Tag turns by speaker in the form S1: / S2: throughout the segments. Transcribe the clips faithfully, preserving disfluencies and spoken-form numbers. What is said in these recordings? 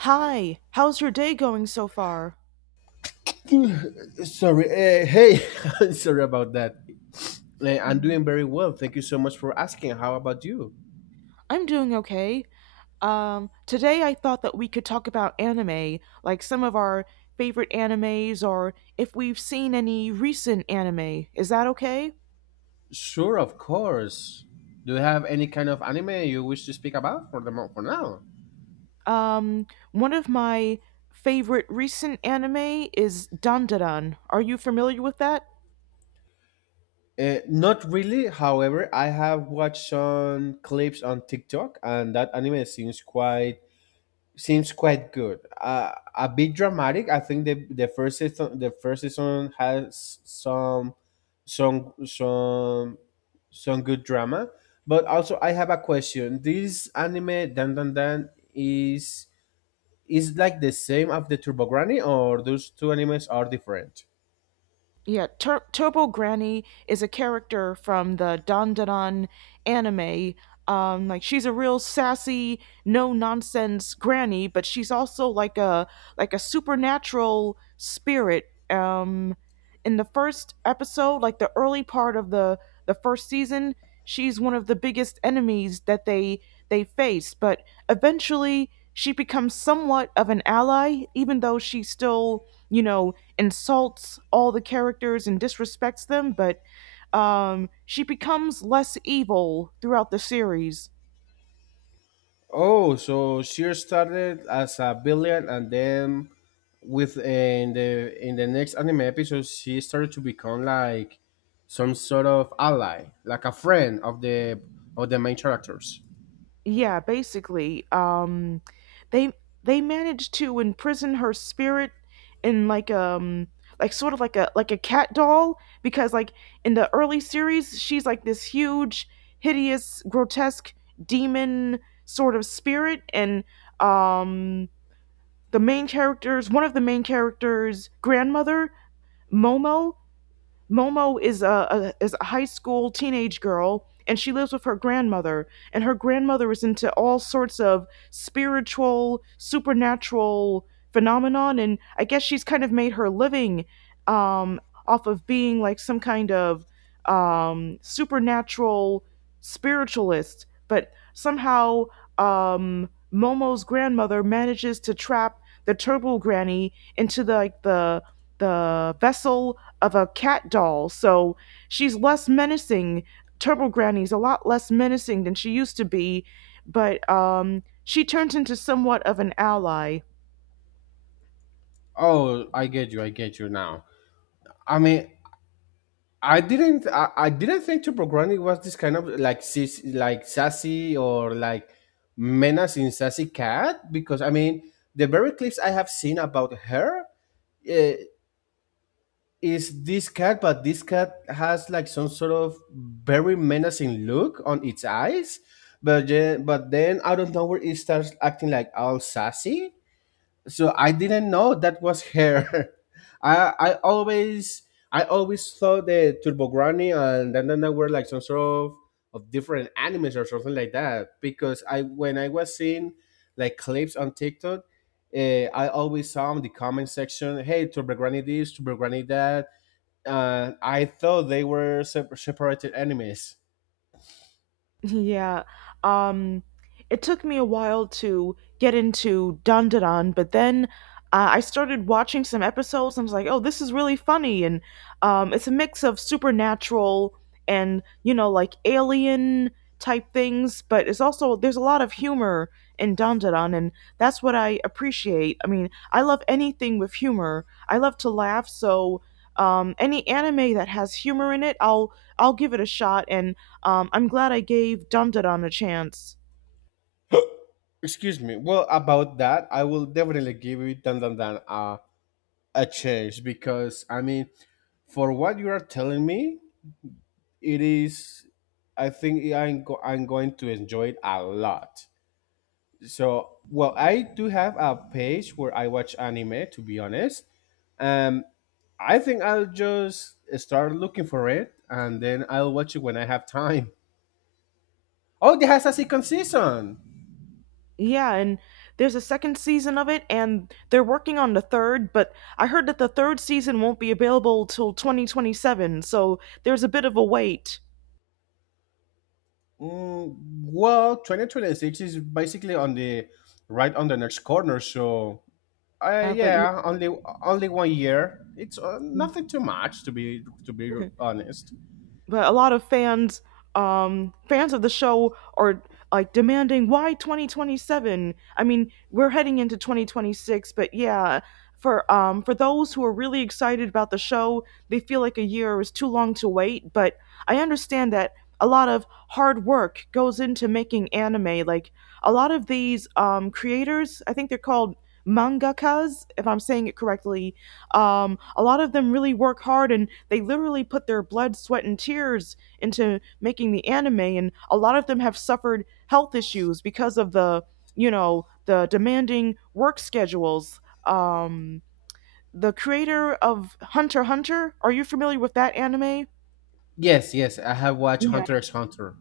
S1: Hi, how's your day going so far?
S2: Sorry. Uh, hey, sorry about that. Eh, I'm doing
S1: Mhm.
S2: very well. Thank you so much for asking. How about you?
S1: I'm doing okay. Um, today I thought that we could talk about anime, like some of our favorite animes or if we've seen any recent anime. Is that okay?
S2: Sure, of course. Do you have any kind of anime you wish to speak about for the mo- for now?
S1: Um, one of my favorite recent anime is Dandadan. Are you familiar with that?
S2: Uh, not really. However, I have watched some clips on TikTok, and that anime seems quite seems quite good. Uh, a bit dramatic. I think the the first season the first season has some some some some good drama. But also, I have a question. This anime Dan Dan Dan is is like the same of the Turbo Granny, or those two animes are different?
S1: Yeah, Tur- Turbo Granny is a character from the Dandadan anime. Um, like she's a real sassy, no nonsense granny, but she's also like a like a supernatural spirit. Um, in the first episode, like the early part of the the first season, she's one of the biggest enemies that they they face. But eventually, she becomes somewhat of an ally, even though she's still you know insults all the characters and disrespects them, but um, she becomes less evil throughout the series.
S2: Oh, so she started as a villain, and then with in the in the next anime episode, she started to become like some sort of ally, like a friend of the of the main characters.
S1: Yeah, basically, um, they they manage to imprison her spirit in like um like sort of like a like a cat doll, because like in the early series she's like this huge hideous grotesque demon sort of spirit. And um the main characters, one of the main characters' grandmother, Momo. Momo is a, a is a high school teenage girl, and she lives with her grandmother, and her grandmother is into all sorts of spiritual supernatural phenomenon. And I guess she's kind of made her living, um off of being like some kind of um supernatural spiritualist. But somehow, um Momo's grandmother manages to trap the turbo granny into the, like the the vessel of a cat doll. So she's less menacing. Turbo Granny's a lot less menacing than she used to be, but um, she turns into somewhat of an ally.
S2: Oh, I get you. I get you now. I mean, I didn't. I, I didn't think Toblerone was this kind of like sis- like sassy or like menace in sassy cat because I mean the very clips I have seen about her. uh, is this cat, but this cat has like some sort of very menacing look on its eyes. But yeah, but then out of nowhere it starts acting like all sassy. So I didn't know that was her. I I always I always thought that Turbo Granny and Dandana were like some sort of of different animes or something like that. Because I when I was seeing like clips on TikTok, uh, I always saw in the comment section, "Hey, Turbo Granny this, Turbo Granny that." uh, I thought they were sep- separated enemies.
S1: Yeah. Um, it took me a while to get into Dandadan, but then uh, I started watching some episodes and I was like, oh, this is really funny. And um, it's a mix of supernatural and, you know, like alien type things, but it's also, there's a lot of humor in Dandadan, and that's what I appreciate. I mean, I love anything with humor, I love to laugh, so. Um, any anime that has humor in it, I'll I'll give it a shot, and um, I'm glad I gave Dum Da Dum a chance.
S2: Excuse me. Well, about that, I will definitely give it Dan Dan Dan uh, a chance because I mean, for what you are telling me, it is. I think I'm go- I'm going to enjoy it a lot. So, well, I do have a page where I watch anime. To be honest, um, I think I'll just start looking for it and then I'll watch it when I have time. Oh, it has a second season.
S1: Yeah, and there's a second season of it, and they're working on the third, but I heard that the third season won't be available till twenty twenty-seven, so there's a bit of a wait.
S2: Mm, well, twenty twenty-six is basically on the right on the next corner. So, uh,
S1: Yeah, but
S2: yeah, only only one year. It's uh, nothing too much to be to be honest.
S1: but a lot of fans, um fans of the show, are like demanding why twenty twenty-seven. I mean, we're heading into twenty twenty-six, but yeah, for um for those who are really excited about the show, they feel like a year is too long to wait. But I understand that a lot of hard work goes into making anime. Like a lot of these um creators, I think they're called mangakas if I'm saying it correctly, um, a lot of them really work hard and they literally put their blood, sweat, and tears into making the anime. And a lot of them have suffered health issues because of the, you know, the demanding work schedules. Um, the creator of Hunter x Hunter, are you familiar with that anime?
S2: Yes, yes, I have watched Hunter x Hunter.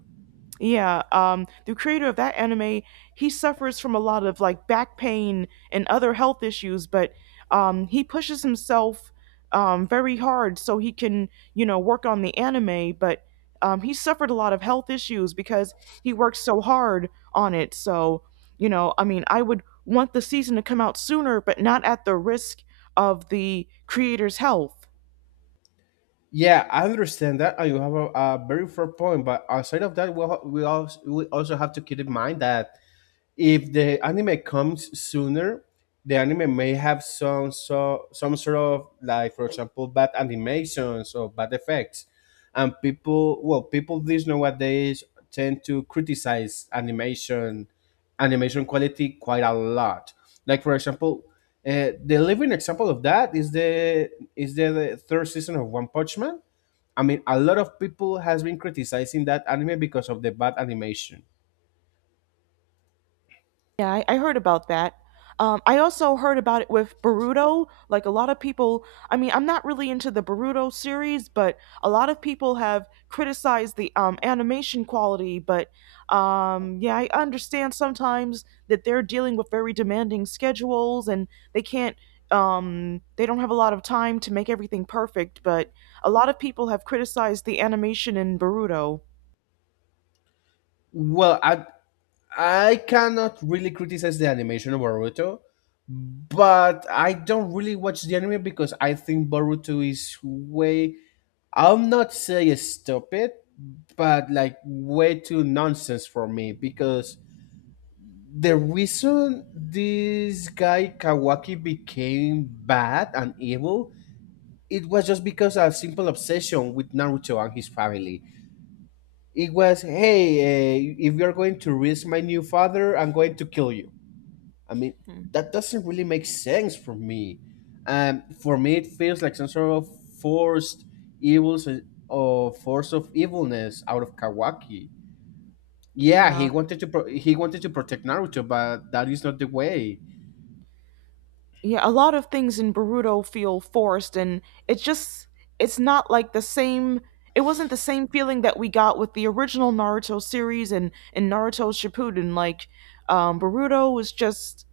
S1: Yeah, um, the creator of that anime, he suffers from a lot of like back pain and other health issues, but um, he pushes himself, um, very hard so he can, you know, work on the anime. But um, he suffered a lot of health issues because he worked so hard on it. So, you know, I mean, I would want the season to come out sooner, but not at the risk of the creator's health.
S2: Yeah, I understand that, and you have a, a very fair point. But outside of that, we al- we also we also have to keep in mind that if the anime comes sooner, the anime may have some so some sort of like, for example, bad animations or bad effects, and people well people these nowadays tend to criticize animation animation quality quite a lot. Like for example, uh, the living example of that is the is the, the third season of One Punch Man. I mean, a lot of people has been criticizing that anime because of the bad animation.
S1: Yeah, I, I heard about that. Um, I also heard about it with Boruto. Like a lot of people, I mean, I'm not really into the Boruto series, but a lot of people have criticized the um, animation quality. But um, yeah, I understand sometimes that they're dealing with very demanding schedules and they can't, um, they don't have a lot of time to make everything perfect. But a lot of people have criticized the animation in Boruto.
S2: Well, I I cannot really criticize the animation of Boruto, but I don't really watch the anime because I think Boruto is way, I'll not say stupid, but like way too nonsense for me because the reason this guy Kawaki became bad and evil, it was just because of a simple obsession with Naruto and his family. It was, hey, uh, if you're going to risk my new father, I'm going to kill you. I mean,
S1: Hmm.
S2: that doesn't really make sense for me. Um, for me, it feels like some sort of forced evils uh, or force of evilness out of Kawaki. Yeah,
S1: Yeah.
S2: he wanted to pro- he wanted to protect Naruto, but that is not the way.
S1: Yeah, a lot of things in Boruto feel forced, and it's just it's not like the same. It wasn't the same feeling that we got with the original Naruto series and and Naruto Shippuden. Like, um, Boruto was just,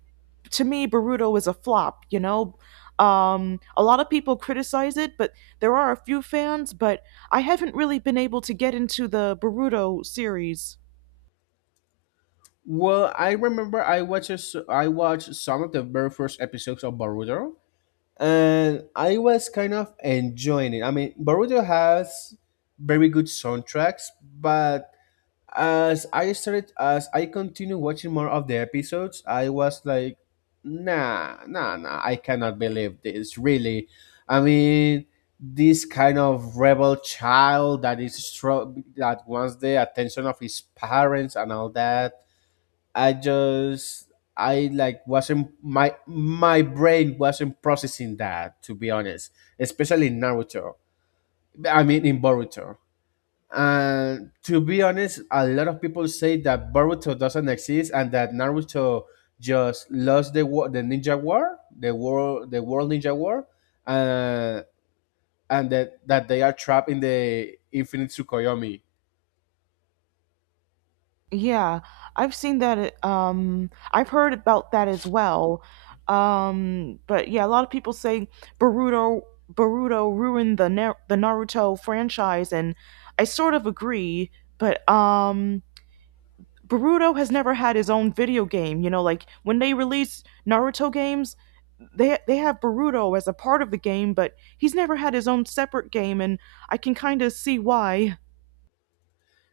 S1: to me, Boruto is a flop. You know, um, a lot of people criticize it, but there are a few fans. But I haven't really been able to get into the Boruto series.
S2: Well, I remember I watched s- I watched some of the very first episodes of Boruto, and I was kind of enjoying it. I mean, Boruto has very good soundtracks, but as I started as I continued watching more of the episodes, I was like, nah, nah, nah, I cannot believe this really. I mean, this kind of rebel child that is strong that wants the attention of his parents and all that. I just I like wasn't my My brain wasn't processing that to be honest, especially in Naruto. I mean in Boruto. And to be honest, a lot of people say that Boruto doesn't exist and that Naruto just lost the war, the ninja war, the world, the world ninja war, uh, and that that they are trapped in the infinite Tsukuyomi.
S1: Yeah, I've seen that. uh, Um, I've heard about that as well. Um, but yeah, a lot of people say Boruto Boruto ruined the Na- the Naruto franchise, and I sort of agree. But um, Boruto has never had his own video game. You know, like when they release Naruto games, they they have Boruto as a part of the game, but he's never had his own separate game, and I can kind of see why.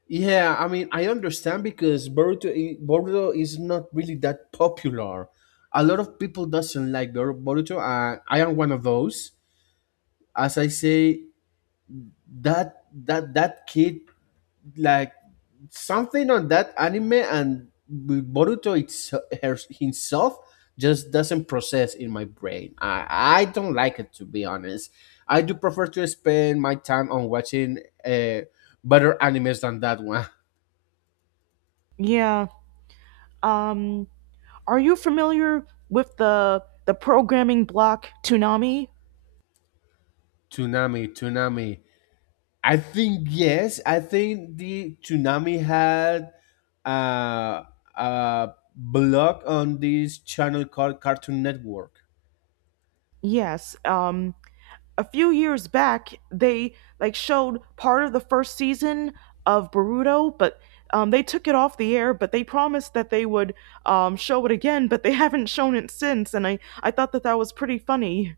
S2: Yeah, I mean, I understand because Boruto i- Boruto is not really that popular. A lot of people doesn't like Bor- Boruto, and I am one of those. As I say, that that that kid, like, something on that anime and with Boruto it's, her, himself, just doesn't process in my brain. I, I don't like it to be honest. I do prefer to spend my time on watching uh, better animes than that one.
S1: Yeah. Um, Are you familiar with the the programming block Toonami?
S2: Tsunami, Tsunami. I think yes. I think the Tsunami had uh, a blog on this channel called Cartoon Network.
S1: Yes. Um, a few years back, they like showed part of the first season of Boruto, but um, they took it off the air. But they promised that they would um, show it again, but they haven't shown it since. And I I thought that that was pretty funny.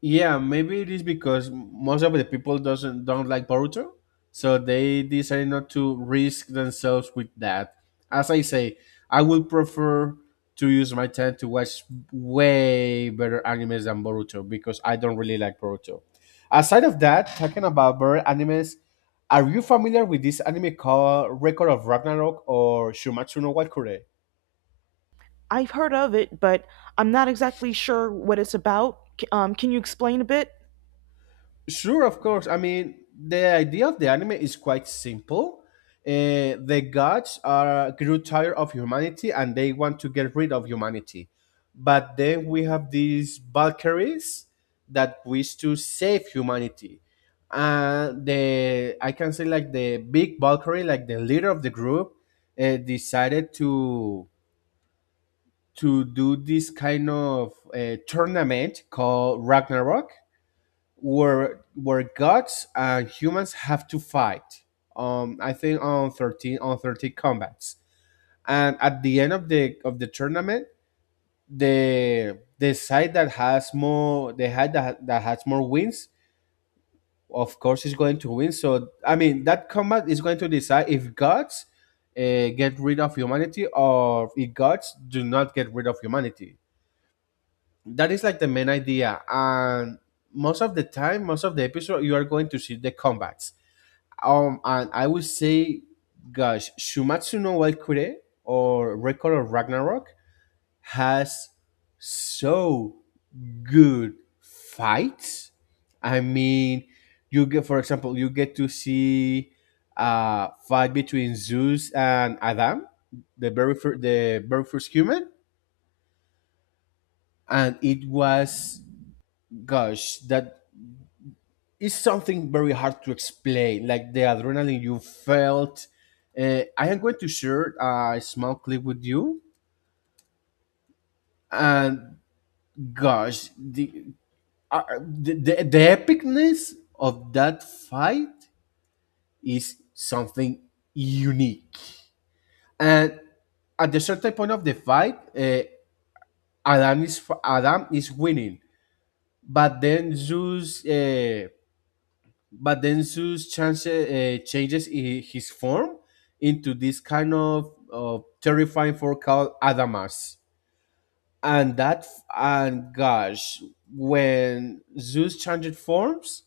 S2: Yeah, maybe it is because most of the people doesn't don't like Boruto, so they decide not to risk themselves with that. As I say, I would prefer to use my time to watch way better animes than Boruto because I don't really like Boruto. Aside of that, talking about better animes, are you familiar with this anime called Record of Ragnarok or Shumatsu no Walkure?
S1: I've heard of it, but I'm not exactly sure what it's about. Um, can you explain a bit?
S2: Sure, of course. I mean, the idea of the anime is quite simple. Uh, the gods are grew tired of humanity and they want to get rid of humanity. But then we have these Valkyries that wish to save humanity. And the I can say like the big Valkyrie, like the leader of the group, uh, decided to to do this kind of uh, tournament called Ragnarok where where gods and humans have to fight. Um, I think on thirteen on thirteen combats, and at the end of the of the tournament, the the side that has more the side that, that has more wins, of course, is going to win. So I mean, that combat is going to decide if gods uh, get rid of humanity or if gods do not get rid of humanity. That is like the main idea, and most of the time, most of the episode, you are going to see the combats. Um, and I would say, gosh, Shumatsu no Waikure or Record of Ragnarok has so good fights. I mean, you get, for example, you get to see a fight between Zeus and Adam, the very first, the very first human, and it was, gosh, that it's something very hard to explain, like the adrenaline you felt. Uh, I am going to share a small clip with you, and gosh, the uh, the, the, the epicness of that fight is something unique. And at the certain point of the fight, uh, Adam is Adam is winning, but then Zeus uh, but then Zeus change, uh, changes i- his form into this kind of uh, terrifying form called Adamas. And that, and gosh, when Zeus changed forms,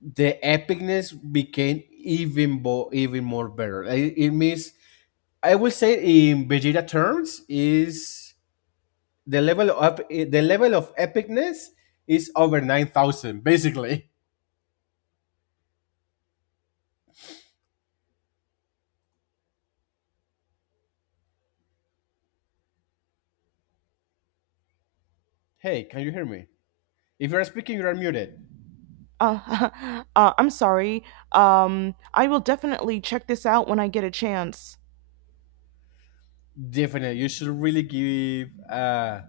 S2: the epicness became even bo- even more better. It, it means, I will say in Vegeta terms, is the level of ep- the level of epicness is over nine thousand basically. Hey, can you hear me? If you're speaking, you are muted.
S1: Uh, uh, I'm sorry. Um, I will definitely check this out when I get a chance.
S2: Definitely, you should really give uh,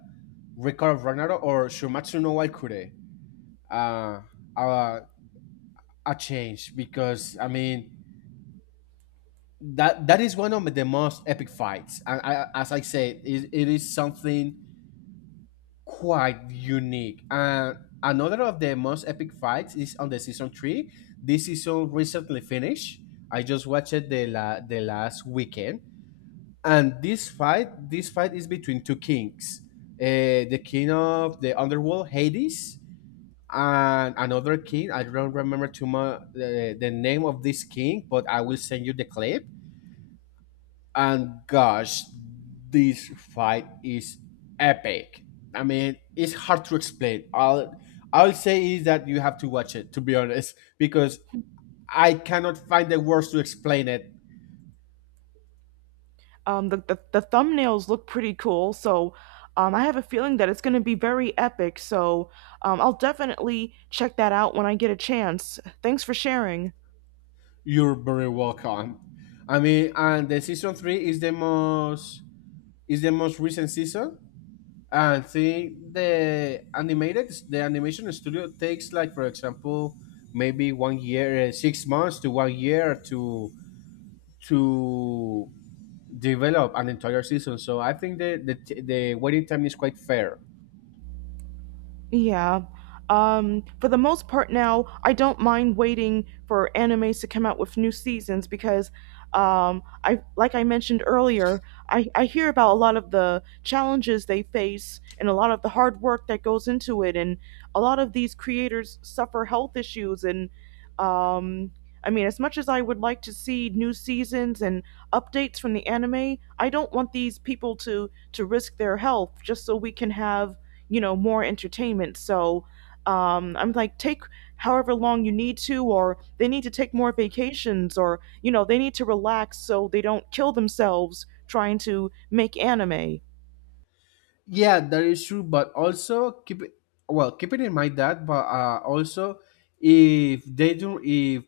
S2: Ricardo Bernardo or Shumatsu no Waikure uh, a, a change because I mean that that is one of the most epic fights, and I, as I said, it, it is something quite unique. And another of the most epic fights is on the season three. This season recently finished. I just watched it the la- the last weekend, and this fight this fight is between two kings uh, the king of the underworld Hades and another king. I don't remember too much the, the name of this king, but I will send you the clip. And gosh, this fight is epic. I mean, it's hard to explain. I'll i'll say is that you have to watch it to be honest, because I cannot find the words to explain it.
S1: Um, the, the, the thumbnails look pretty cool, so um, I have a feeling that it's going to be very epic, so um, I'll definitely check that out when I get a chance. Thanks for sharing.
S2: You're very welcome. I mean, and the season three is the most is the most recent season. And see the animated the animation studio takes, like, for example, maybe one year, uh, six months to one year to to develop an entire season. So I think the the, t- the waiting time is quite fair.
S1: Yeah. Um, for the most part now, I don't mind waiting for animes to come out with new seasons, because um, I like I mentioned earlier, I, I hear about a lot of the challenges they face and a lot of the hard work that goes into it, and a lot of these creators suffer health issues. And um, I mean, as much as I would like to see new seasons and updates from the anime, I don't want these people to to risk their health just so we can have, you know, more entertainment. So um, I'm like, take however long you need to, or they need to take more vacations, or you know, they need to relax so they don't kill themselves trying to make anime.
S2: Yeah, that is true. But also keep it, well, keeping in mind that, but uh, also if they do if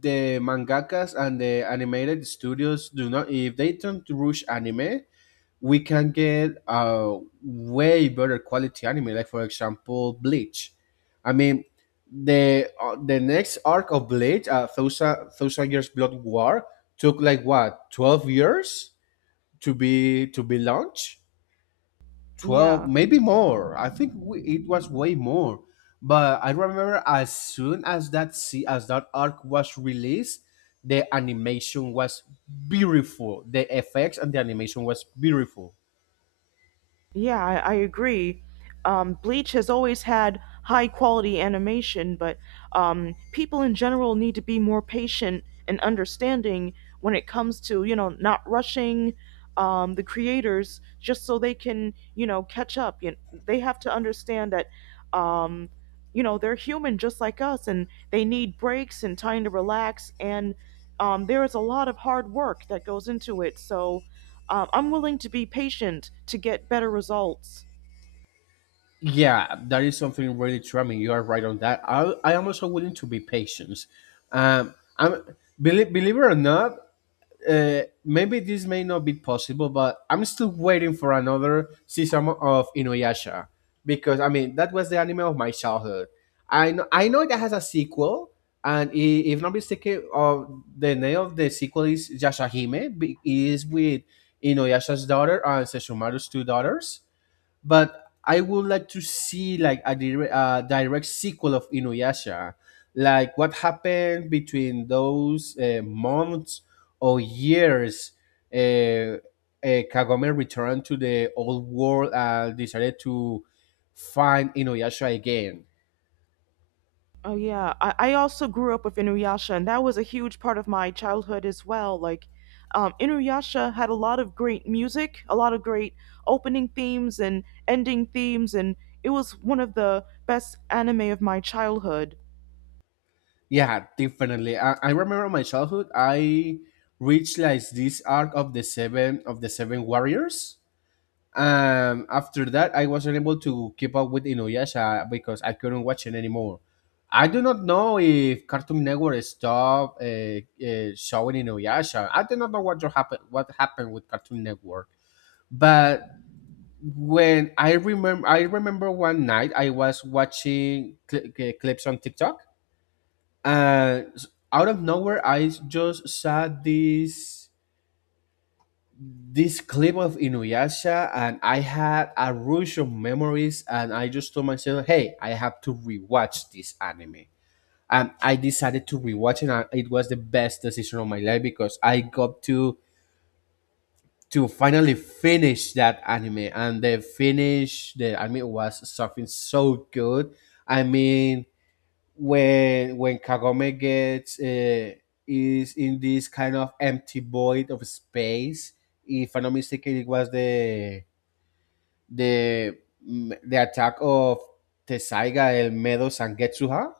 S2: the mangakas and the animated studios do not, if they don't rush anime, we can get a way better quality anime, like for example Bleach. I mean the uh, the next arc of Bleach, uh, thousand thousand Years Blood War, took like, what, twelve years to be to be launched? twelve,
S1: Yeah.
S2: maybe more. I think we, it was way more. But I remember, as soon as that see as that arc was released, the animation was beautiful. The effects and the animation was beautiful.
S1: Yeah, I, I agree. Um, Bleach has always had high quality animation, but um, people in general need to be more patient and understanding when it comes to, you know, not rushing um, the creators just so they can, you know, catch up. You They have to understand that, um, you know, they're human just like us and they need breaks and time to relax. And um, there is a lot of hard work that goes into it. So, um, I'm willing to be patient to get better results.
S2: Yeah, that is something really charming. You are right on that. i, I am also willing to be patient. Um I'm believe, believe it or not, uh, maybe this may not be possible, but I'm still waiting for another season of Inuyasha because I mean, that was the anime of my childhood. I know, I know that has a sequel, and i- if not mistaken, of the name of the sequel is Yashahime. be- Is with Inuyasha's daughter and Sesshomaru's two daughters, but I would like to see like a direct, uh, direct sequel of Inuyasha, like what happened between those uh, months or years. Uh, uh, Kagome returned to the old world and decided to find Inuyasha again.
S1: Oh yeah, I, I also grew up with Inuyasha, and that was a huge part of my childhood as well. Like, um, Inuyasha had a lot of great music, a lot of great opening themes and ending themes, and it was one of the best anime of my childhood.
S2: Yeah, definitely. I, I remember my childhood. I reached like this arc of the seven of the seven warriors. Um, after that, I was unable to keep up with Inuyasha because I couldn't watch it anymore. I do not know if Cartoon Network stopped uh, uh, showing Inuyasha. I do not know what happened. What happened with Cartoon Network? But when I remember, I remember one night I was watching cl- cl- clips on TikTok, and s- out of nowhere, I just saw this. this clip of Inuyasha, and I had a rush of memories, and I just told myself, "Hey, I have to rewatch this anime." And I decided to rewatch it, and it was the best decision of my life because I got to to finally finish that anime, and the finish, the anime was something so good. I mean, when when Kagome gets, uh, is in this kind of empty void of space, if I'm not mistaken, it was the de the Attack of Tesaiga, el Medo Sangetsuha.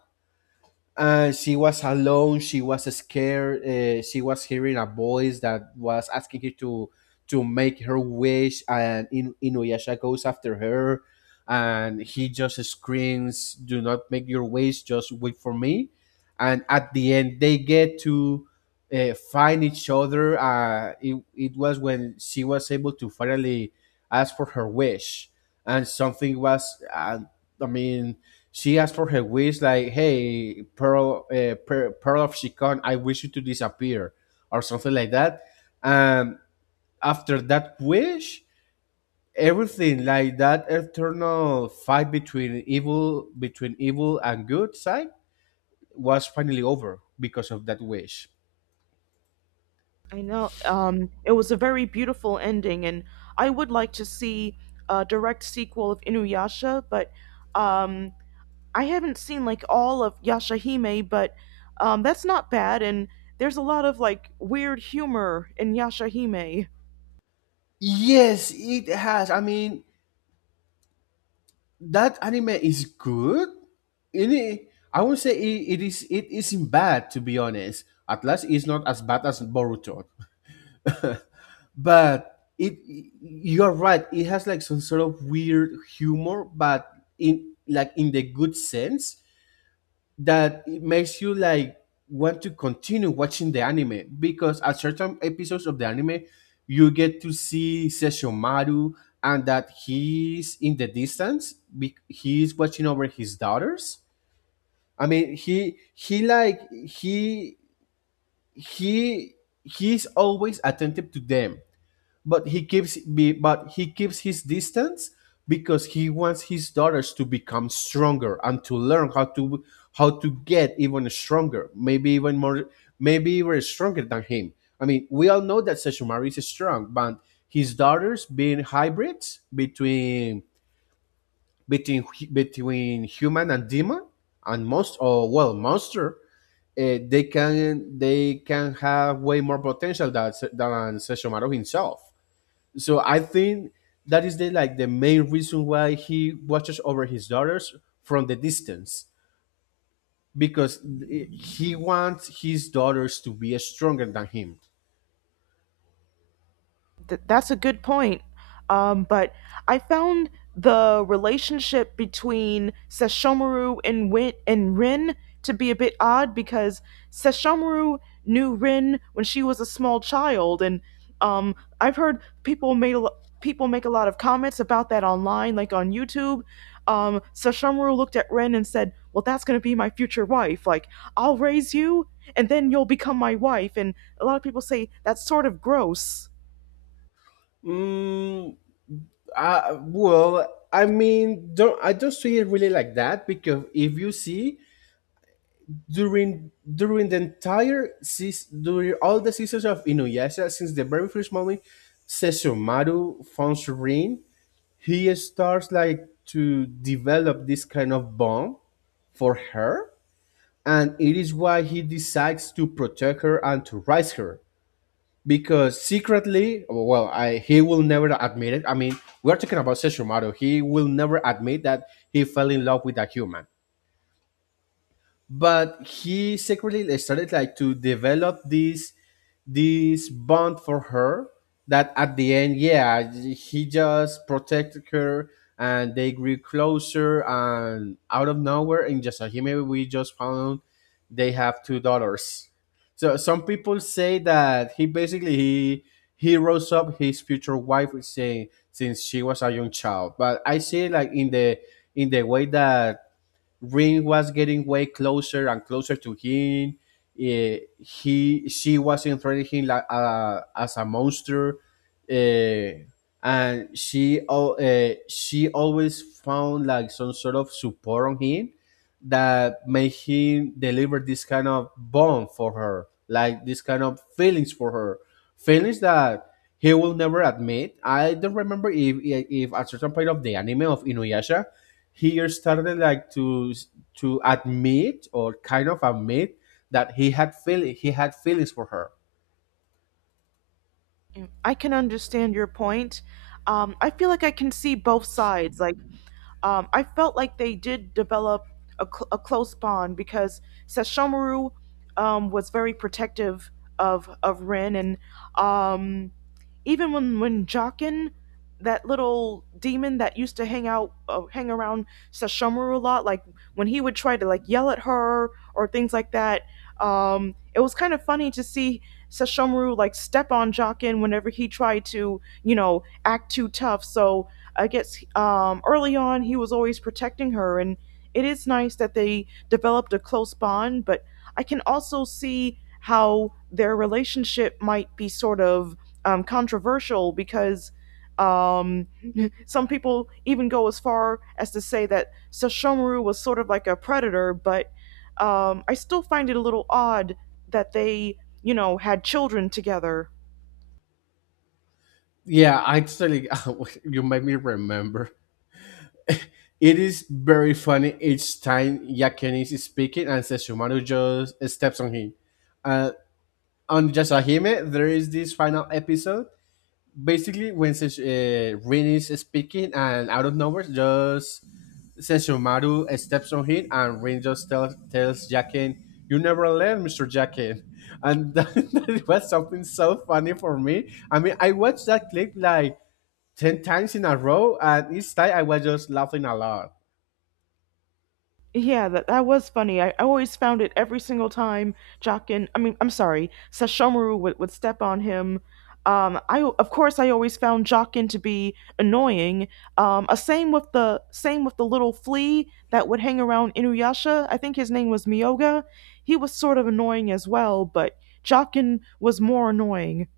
S2: And she was alone, she was scared, uh, she was hearing a voice that was asking her to to make her wish, and In- Inuyasha goes after her, and he just screams, "Do not make your wish, just wait for me." And at the end they get to uh, find each other. Uh, it, it was when she was able to finally ask for her wish. And something was, uh, I mean, she asked for her wish, like, "Hey, Pearl, uh, Pearl, Pearl of Shikon, I wish you to disappear," or something like that. And after that wish, everything, like, that eternal fight between evil, between evil and good side, was finally over because of that wish.
S1: I know, um, it was a very beautiful ending, and I would like to see a direct sequel of Inuyasha, but um, I haven't seen like all of Yashahime, but um, that's not bad. And there's a lot of like weird humor in Yashahime.
S2: Yes, it has. I mean, that anime is good. It, I would say it, it is it isn't bad, to be honest. At least it's not as bad as Boruto, but it, you're right. It has like some sort of weird humor, but in like, in the good sense, that it makes you like want to continue watching the anime, because at certain episodes of the anime you get to see Sesshomaru, and that he's in the distance, be- he's watching over his daughters. I mean, he he like he he he's always attentive to them, but he keeps be, but he keeps his distance because he wants his daughters to become stronger and to learn how to how to get even stronger, maybe even more, maybe even stronger than him. I mean, we all know that Sessumari is strong, but his daughters, being hybrids between between between human and demon, and most, or well, monster, uh, they can, they can have way more potential than than Sesshomaru himself. So I think that is the like the main reason why he watches over his daughters from the distance, because he wants his daughters to be stronger than him.
S1: Th- that's a good point. Um, but I found the relationship between Sesshomaru and Win- and Rin to be a bit odd, because Sesshomaru knew Rin when she was a small child, and um, I've heard people made a lo- people make a lot of comments about that online, like on YouTube. Um, Sesshomaru looked at Rin and said, "Well, that's going to be my future wife. Like, I'll raise you, and then you'll become my wife." And a lot of people say that's sort of gross.
S2: Mm, uh, well, I mean, don't I don't see it really like that, because if you see, during during the entire season, during all the seasons of Inuyasha, since the very first moment Sesshomaru found Rin, he starts like to develop this kind of bond for her, and it is why he decides to protect her and to raise her, because secretly, well I, he will never admit it. I mean, we're talking about Sesshomaru. He will never admit that he fell in love with a human, but he secretly, like, started like to develop this this bond for her, that at the end, yeah, he just protected her, and they grew closer, and out of nowhere, in just a, maybe we just found, they have two daughters. So some people say that he basically he he rose up his future wife saying since she was a young child, but I see it like in the in the way that Ring was getting way closer and closer to him. Eh, he she was entering him like, uh, as a monster, eh, and she al- eh, she always found like some sort of support on him, that made him deliver this kind of bond for her, like this kind of feelings for her, feelings that he will never admit. I don't remember if if at certain point of the anime of Inuyasha, he started like to to admit or kind of admit that he had feel he had feelings for her.
S1: I can understand your point. Um, I feel like I can see both sides. Like, um, I felt like they did develop a, cl- a close bond because Sesshomaru, um, was very protective of of Rin, and um, even when when Jockin, that little demon that used to hang out, uh, hang around Sesshomaru a lot, like when he would try to like yell at her or things like that, um, it was kind of funny to see Sesshomaru like step on Jockin whenever he tried to, you know, act too tough. So I guess um, early on he was always protecting her, and it is nice that they developed a close bond. But I can also see how their relationship might be sort of um, controversial because um, some people even go as far as to say that Sesshomaru was sort of like a predator, but um, I still find it a little odd that they you know, had children together.
S2: Yeah, actually, you made me remember. It is very funny each time Yakenis is speaking and Sesshomaru just steps on him. Uh, on Yasahime, there is this final episode. Basically, when Sesh- uh, Rin is speaking and out of nowhere, just Sesshomaru steps on him, and Ringo tells, tells Jacken, "You never learn, Mister Jacken." And that, that was something so funny for me. I mean, I watched that clip like ten times in a row, and each time I was just laughing a lot.
S1: Yeah, that, that was funny. I, I always found it every single time Jockin, I mean, I'm sorry, Sashomaru would, would step on him. Um, I of course I always found Jockin to be annoying. Um, uh, same with the same with the little flea that would hang around Inuyasha. I think his name was Miyoga. He was sort of annoying as well, but Jockin was more annoying.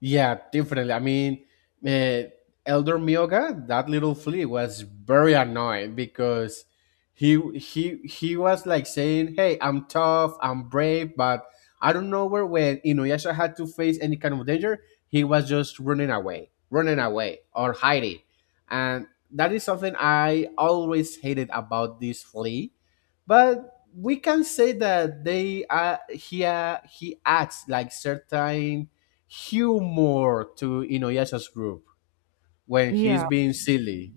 S2: Yeah, definitely. I mean, uh, Elder Mioga, that little flea was very annoying, because he he he was like saying, "Hey, I'm tough, I'm brave," but I don't know where, when Inuyasha had to face any kind of danger, he was just running away, running away or hiding, and that is something I always hated about this flea. But we can say that they uh, he uh, he adds like certain humor to Inuyasha's group when he's
S1: Yeah.
S2: being silly.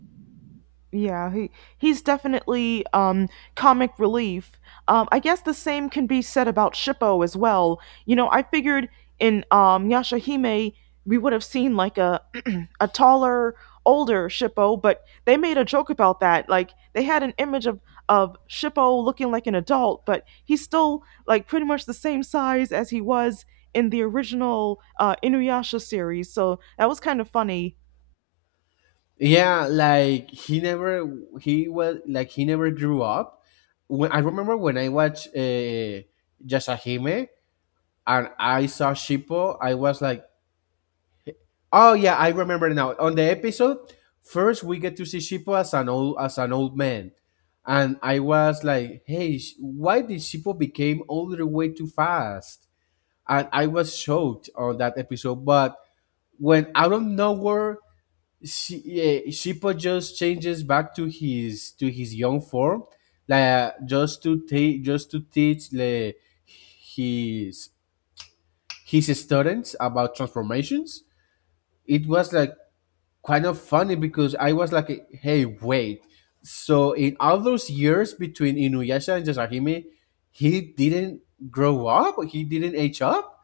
S1: Yeah, he he's definitely um comic relief. Um I guess the same can be said about Shippo as well. You know, I figured in um Yashahime we would have seen like a a taller, older Shippo, but they made a joke about that. Like they had an image of of Shippo looking like an adult, but he's still like pretty much the same size as he was in the original uh Inuyasha series. So that was kind of funny.
S2: Yeah, like he never, he was like he never grew up. When I remember when I watched, uh, Yasahime, and I saw Shippo, I was like, oh yeah, I remember now. On the episode, first we get to see Shippo as an old as an old man, and I was like, "Hey, sh- why did Shippo became older way too fast?" And I was shocked on that episode. But when out of nowhere, she, eh, Shippo just changes back to his to his young form, like, uh, just to take just to teach the his his students about transformations. It was like kind of funny because I was like, hey, wait. So in all those years between Inuyasha and Yasahime, he didn't grow up? He didn't age up?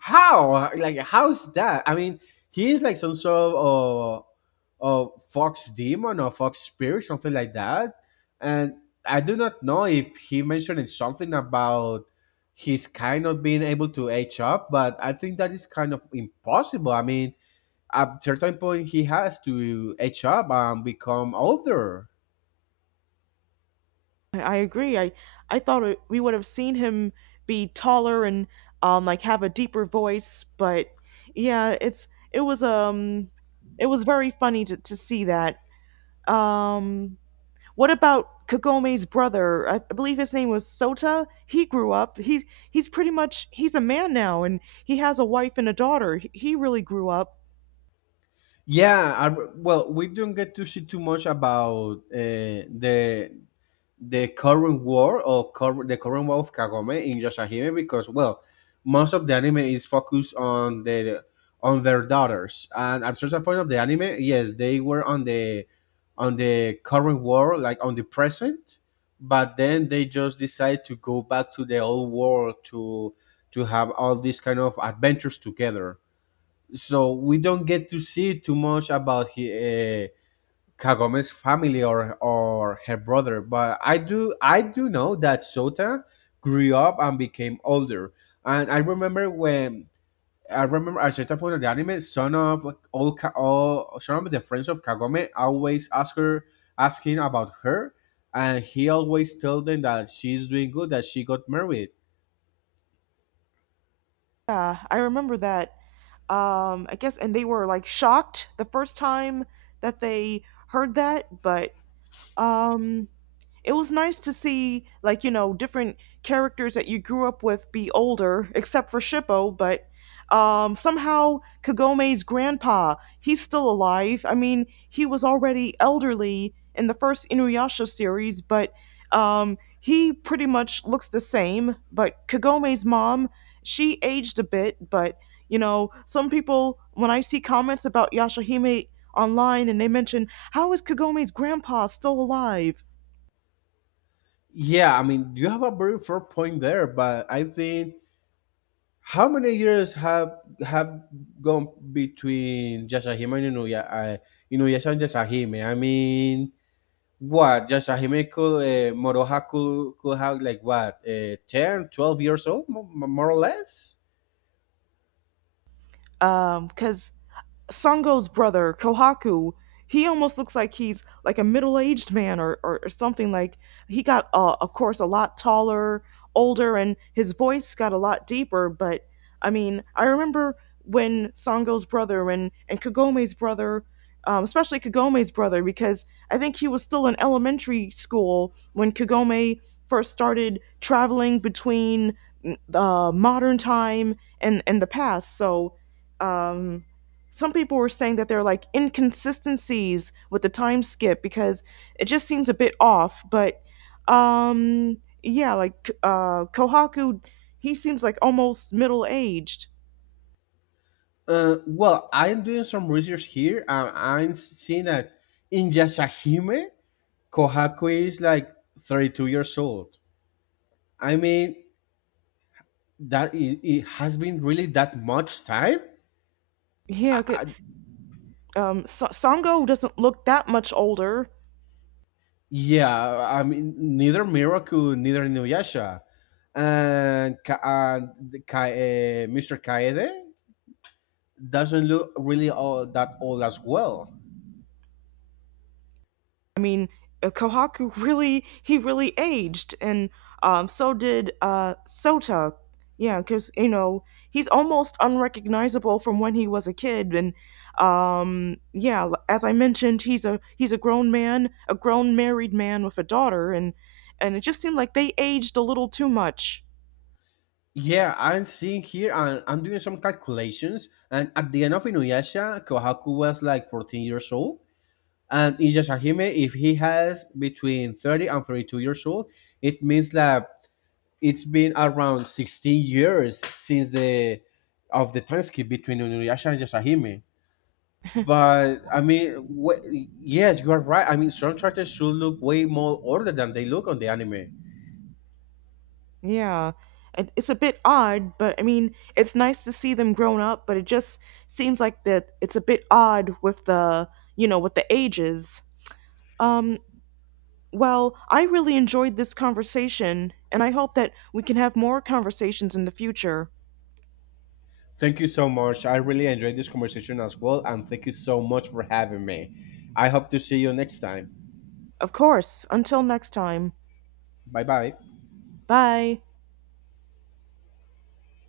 S2: How? Like, how's that? I mean, he is like some sort of uh, uh, fox demon or fox spirit, something like that. And I do not know if he mentioned something about his kind of being able to age up, but I think that is kind of impossible. I mean, at certain point he has to age up and become older.
S1: I agree. I I thought it- we would have seen him be taller and um like have a deeper voice, but yeah, it's it was um it was very funny to, to see that. Um what about Kagome's brother? I I believe his name was Sota. He grew up. He's he's pretty much he's a man now and he has a wife and a daughter. He, he really grew up.
S2: Yeah, I, well, we don't get to see too much about uh, the the current war, or cur- the current war of Kagome in Yashahime, because, well, most of the anime is focused on the on their daughters, and at certain point of the anime, yes, they were on the on the current war, like on the present, but then they just decide to go back to the old world to to have all these kind of adventures together. So we don't get to see too much about he, uh, Kagome's family, or or her brother. But I do I do know that Sota grew up and became older. And I remember when I remember at a certain point of the anime, son of all, Ka- all son of the friends of Kagome always ask her asking about her, and he always tell them that she's doing good, that she got married.
S1: Yeah, I remember that. Um I guess and they were like shocked the first time that they heard that, but um it was nice to see like you know different characters that you grew up with be older except for Shippo, but um somehow Kagome's grandpa, he's still alive. I mean, he was already elderly in the first Inuyasha series, but um he pretty much looks the same. But Kagome's mom, she aged a bit. But you know, some people, when I see comments about Yashahime online, and they mention, how is Kagome's grandpa still alive?
S2: Yeah, I mean, you have a very fair point there, but I think, how many years have have gone between Yasahime and Inuya, uh, Inuyasha and Yasahime? I mean, what? Yasahime could, uh, Moroha could, could have like, what, uh, ten, twelve years old, mo- mo- more or less?
S1: Um, because Sango's brother, Kohaku, he almost looks like he's like a middle aged man or, or, or something. Like he got, uh, of course, a lot taller, older, and his voice got a lot deeper. But I mean, I remember when Sango's brother and, and Kagome's brother, um, especially Kagome's brother, because I think he was still in elementary school when Kagome first started traveling between mm, uh, modern time and, and the past. So um, some people were saying that there are like inconsistencies with the time skip because it just seems a bit off. But um, yeah, like uh, Kohaku, he seems like almost middle aged.
S2: Uh, well, I'm doing some research here, and I'm seeing that in Yasahime, Kohaku is like thirty-two years old. I mean, that, it, it has been really that much time.
S1: Yeah, good.
S2: I
S1: Um, Sa- Sango doesn't look that much older.
S2: Yeah, I mean, neither Miracle, neither Inuyasha. And Ka- uh, the Ka- uh, mister Kaede doesn't look really all that old as well.
S1: I mean, uh, Kohaku really he really aged, and um, so did uh, Sota. Yeah, because you know he's almost unrecognizable from when he was a kid, and um, yeah, l- as I mentioned, he's a he's a grown man, a grown married man with a daughter, and and it just seemed like they aged a little too much.
S2: Yeah, I'm seeing here, and I'm doing some calculations, and at the end of Inuyasha, Kohaku was like fourteen years old, and Hime, if he has between thirty and thirty-two years old, it means that it's been around sixteen years since the of the time skip between Inuyasha and Hime. But I mean, wh- yes, you are right. I mean, storm trotters should look way more older than they look on the anime.
S1: Yeah, and it's a bit odd, but I mean, it's nice to see them grown up, but it just seems like that it's a bit odd with the you know with the ages. Um, well, I really enjoyed this conversation, and I hope that we can have more conversations in the future.
S2: Thank you so much. I really enjoyed this conversation as well, and thank you so much for having me. I hope to see you next time.
S1: Of course, until next time.
S2: Bye bye.
S1: Bye.